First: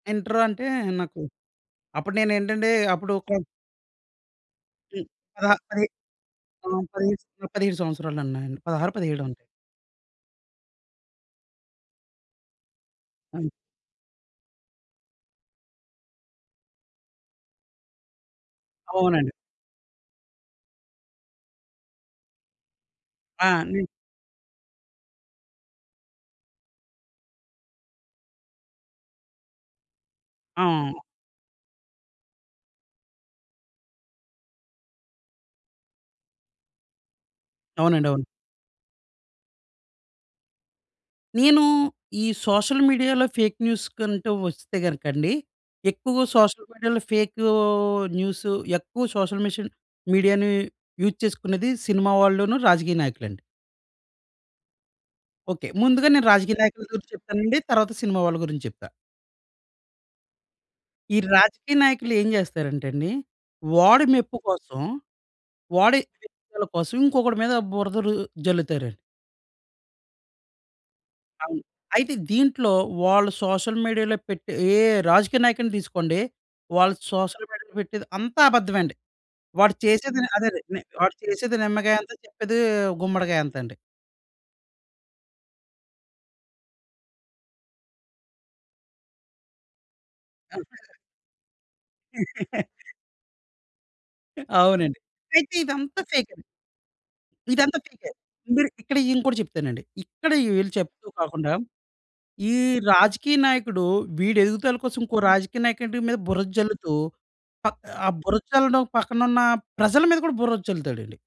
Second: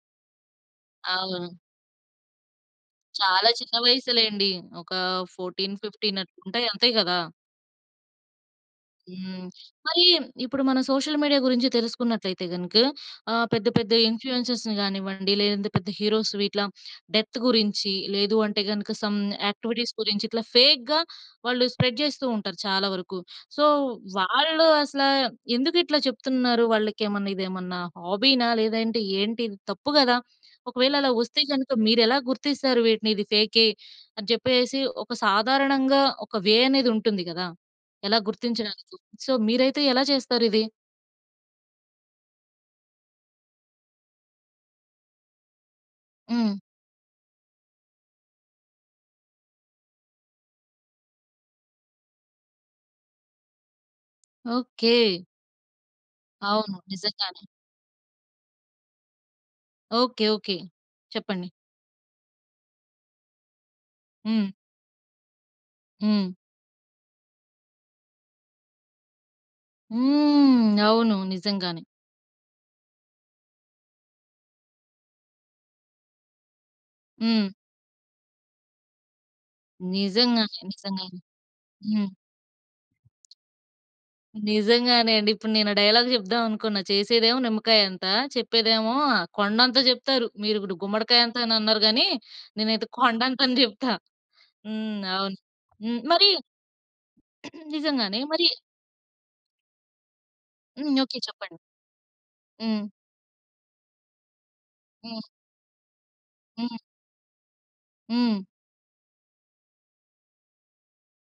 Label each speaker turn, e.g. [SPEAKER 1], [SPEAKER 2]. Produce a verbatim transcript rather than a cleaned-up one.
[SPEAKER 1] Inter అంటే నాకు
[SPEAKER 2] అవును.
[SPEAKER 1] అప్పుడు నేను ఏంటంటే అప్పుడు కొం
[SPEAKER 2] చాలా చిన్న వయసులెండి. ఒక
[SPEAKER 1] పదహా
[SPEAKER 2] ఫోర్టీన్
[SPEAKER 1] పదిహే
[SPEAKER 2] ఫిఫ్టీన్ అట్లుంటాయి
[SPEAKER 1] ఆహ్,
[SPEAKER 2] అంతే
[SPEAKER 1] పదిహే
[SPEAKER 2] గదా!
[SPEAKER 1] స్ పదిహేడు సంవత్సరాలు ఉన్నాయండి. పదహారో పదిహేడో ఉం
[SPEAKER 2] హ్మ్. మరీ ఇప్పుడు మన సోషల్ మీడియా గురించి తెలుసుకున్నట్లయితే గనుక ఆహ్, పెద్ద పెద్ద ఇన్‌ఫ్లుయెన్సర్స్‌ని గానివ్వండి. లేదంటే పెద్ద హీరోస్‌వి ఇట్లా డెత్ గురించి, లేదు అంటే గనుక సమ్
[SPEAKER 1] అవునండి.
[SPEAKER 2] యాక్టివిటీస్ గురించి ఇట్లా ఫేక్‌గా వాళ్ళు స్ప్రెడ్ జేస్తూ ఉంటారు చాలా వరకు.
[SPEAKER 1] ఆ!
[SPEAKER 2] సో వాళ్ళు అసల ఎందుకు ఇట్లా చెప్తున్నారు. వాళ్ళకి ఏమన్నా ఇదేమన్నా హాబీనా! లేదా ఏంటి ఇది తప్పు గదా! ఒకవేళ
[SPEAKER 1] అవును.
[SPEAKER 2] అలా వస్తే గనుక మీరు ఎలా గుర్తిస్తారు వీటిని? ఇది ఫేకే అని చెప్పేసేసి ఒక సాధారణంగా ఒక వే అనేది ఉంటుంది గదా!
[SPEAKER 1] అవునండి.
[SPEAKER 2] ఎలా
[SPEAKER 1] అవును.
[SPEAKER 2] గుర్తించడానికి సో, మీరైతే ఎలా చేస్తారిది?
[SPEAKER 1] నేను ఈ సోషల్ మీడియాలో ఫేక్ న్యూస్‌కంటూ వస్తే గనుక అండి ఎక్కువగా
[SPEAKER 2] హ్మ్.
[SPEAKER 1] సోషల్ మీడియాలో ఫేక్ న్యూస్ ఎక్కువ సోషల్ మిషాని మీడియాని యూజ్ చేసుకునేది సినిమా వాళ్ళను రాజకీయ నాయకులండి.
[SPEAKER 2] ఓకే.
[SPEAKER 1] ఓకే. ముందుగా నేను రాజకీయ
[SPEAKER 2] అవును.
[SPEAKER 1] నాయకుల గురించి
[SPEAKER 2] నిజంగానే.
[SPEAKER 1] చెప్తానండి. తర్వాత సినిమా వాళ్ళ గురించి చెప్తా.
[SPEAKER 2] ఓకే. ఓకే.
[SPEAKER 1] ఈ
[SPEAKER 2] చెప్పండి.
[SPEAKER 1] రాజకీయ నాయకులు ఏం జేస్తారంటే అండి. వాడి మెప్పు
[SPEAKER 2] హ్మ్.
[SPEAKER 1] కోసం వాడి
[SPEAKER 2] హ్మ్.
[SPEAKER 1] ఎదుగుదల కోసం ఇంకొకడి మీద బురద రు జల్లుతారండి.
[SPEAKER 2] హ్మ్. అవును.
[SPEAKER 1] అవును.
[SPEAKER 2] నిజంగానే.
[SPEAKER 1] అయితే దీంట్లో వాళ్ళు సోషల్ మీడియాలో పెట్టే ఏ రాజకీయ నాయకుడిని తీసుకోండి. వాళ్ళు సోషల్
[SPEAKER 2] హ్మ్.
[SPEAKER 1] మీడియాలో పెట్టేది అంతా అబద్ధమే అండి. వాడు చేసేది ని అదే
[SPEAKER 2] నిజంగానే!
[SPEAKER 1] అదే వాడు
[SPEAKER 2] నిజంగానే!
[SPEAKER 1] చేసేది నిమ్మకాయ
[SPEAKER 2] హ్మ్.
[SPEAKER 1] అంత! చెప్పేది గుమ్మడికాయ అంత అండి.
[SPEAKER 2] నిజంగానే అండి. ఇప్పుడు నేను ఆ డైలాగ్ చెప్దాం అనుకున్నా చేసేదేమో నిమ్మకాయ అంత! చెప్పేదేమో కొండంతా చెప్తారు. మీరు ఇప్పుడు గుమ్మడికాయ అంత అని అన్నారు గాని నేనైతే కొండంత అని చెప్తా. హ్మ్.
[SPEAKER 1] అవునండి.
[SPEAKER 2] అవును.
[SPEAKER 1] అయితే
[SPEAKER 2] హ్మ్.
[SPEAKER 1] ఇదంతా
[SPEAKER 2] మరీ
[SPEAKER 1] ఫేక్ అండి. ఇదంతా ఫేకే!
[SPEAKER 2] నిజంగానే మరి
[SPEAKER 1] మీరు ఇక్కడ ఇంకోటి చెప్తానండి. ఇక్కడ ఈళ్ళు
[SPEAKER 2] హ్మ్.
[SPEAKER 1] చెప్తూ
[SPEAKER 2] ఓకే.
[SPEAKER 1] కాకుండా
[SPEAKER 2] చెప్పండి.
[SPEAKER 1] ఈ
[SPEAKER 2] హ్మ్.
[SPEAKER 1] రాజకీయ నాయకుడు వీడి ఎదుగుదల కోసం ఇంకో
[SPEAKER 2] హ్మ్.
[SPEAKER 1] రాజకీయ నాయకుడి మీద బురద
[SPEAKER 2] హ్మ్.
[SPEAKER 1] జల్లుతూ పక్ ఆ
[SPEAKER 2] హ్మ్.
[SPEAKER 1] బురద చల్లడం పక్కన ఉన్న ప్రజల మీద కూడా బురద జల్లుతాడండి.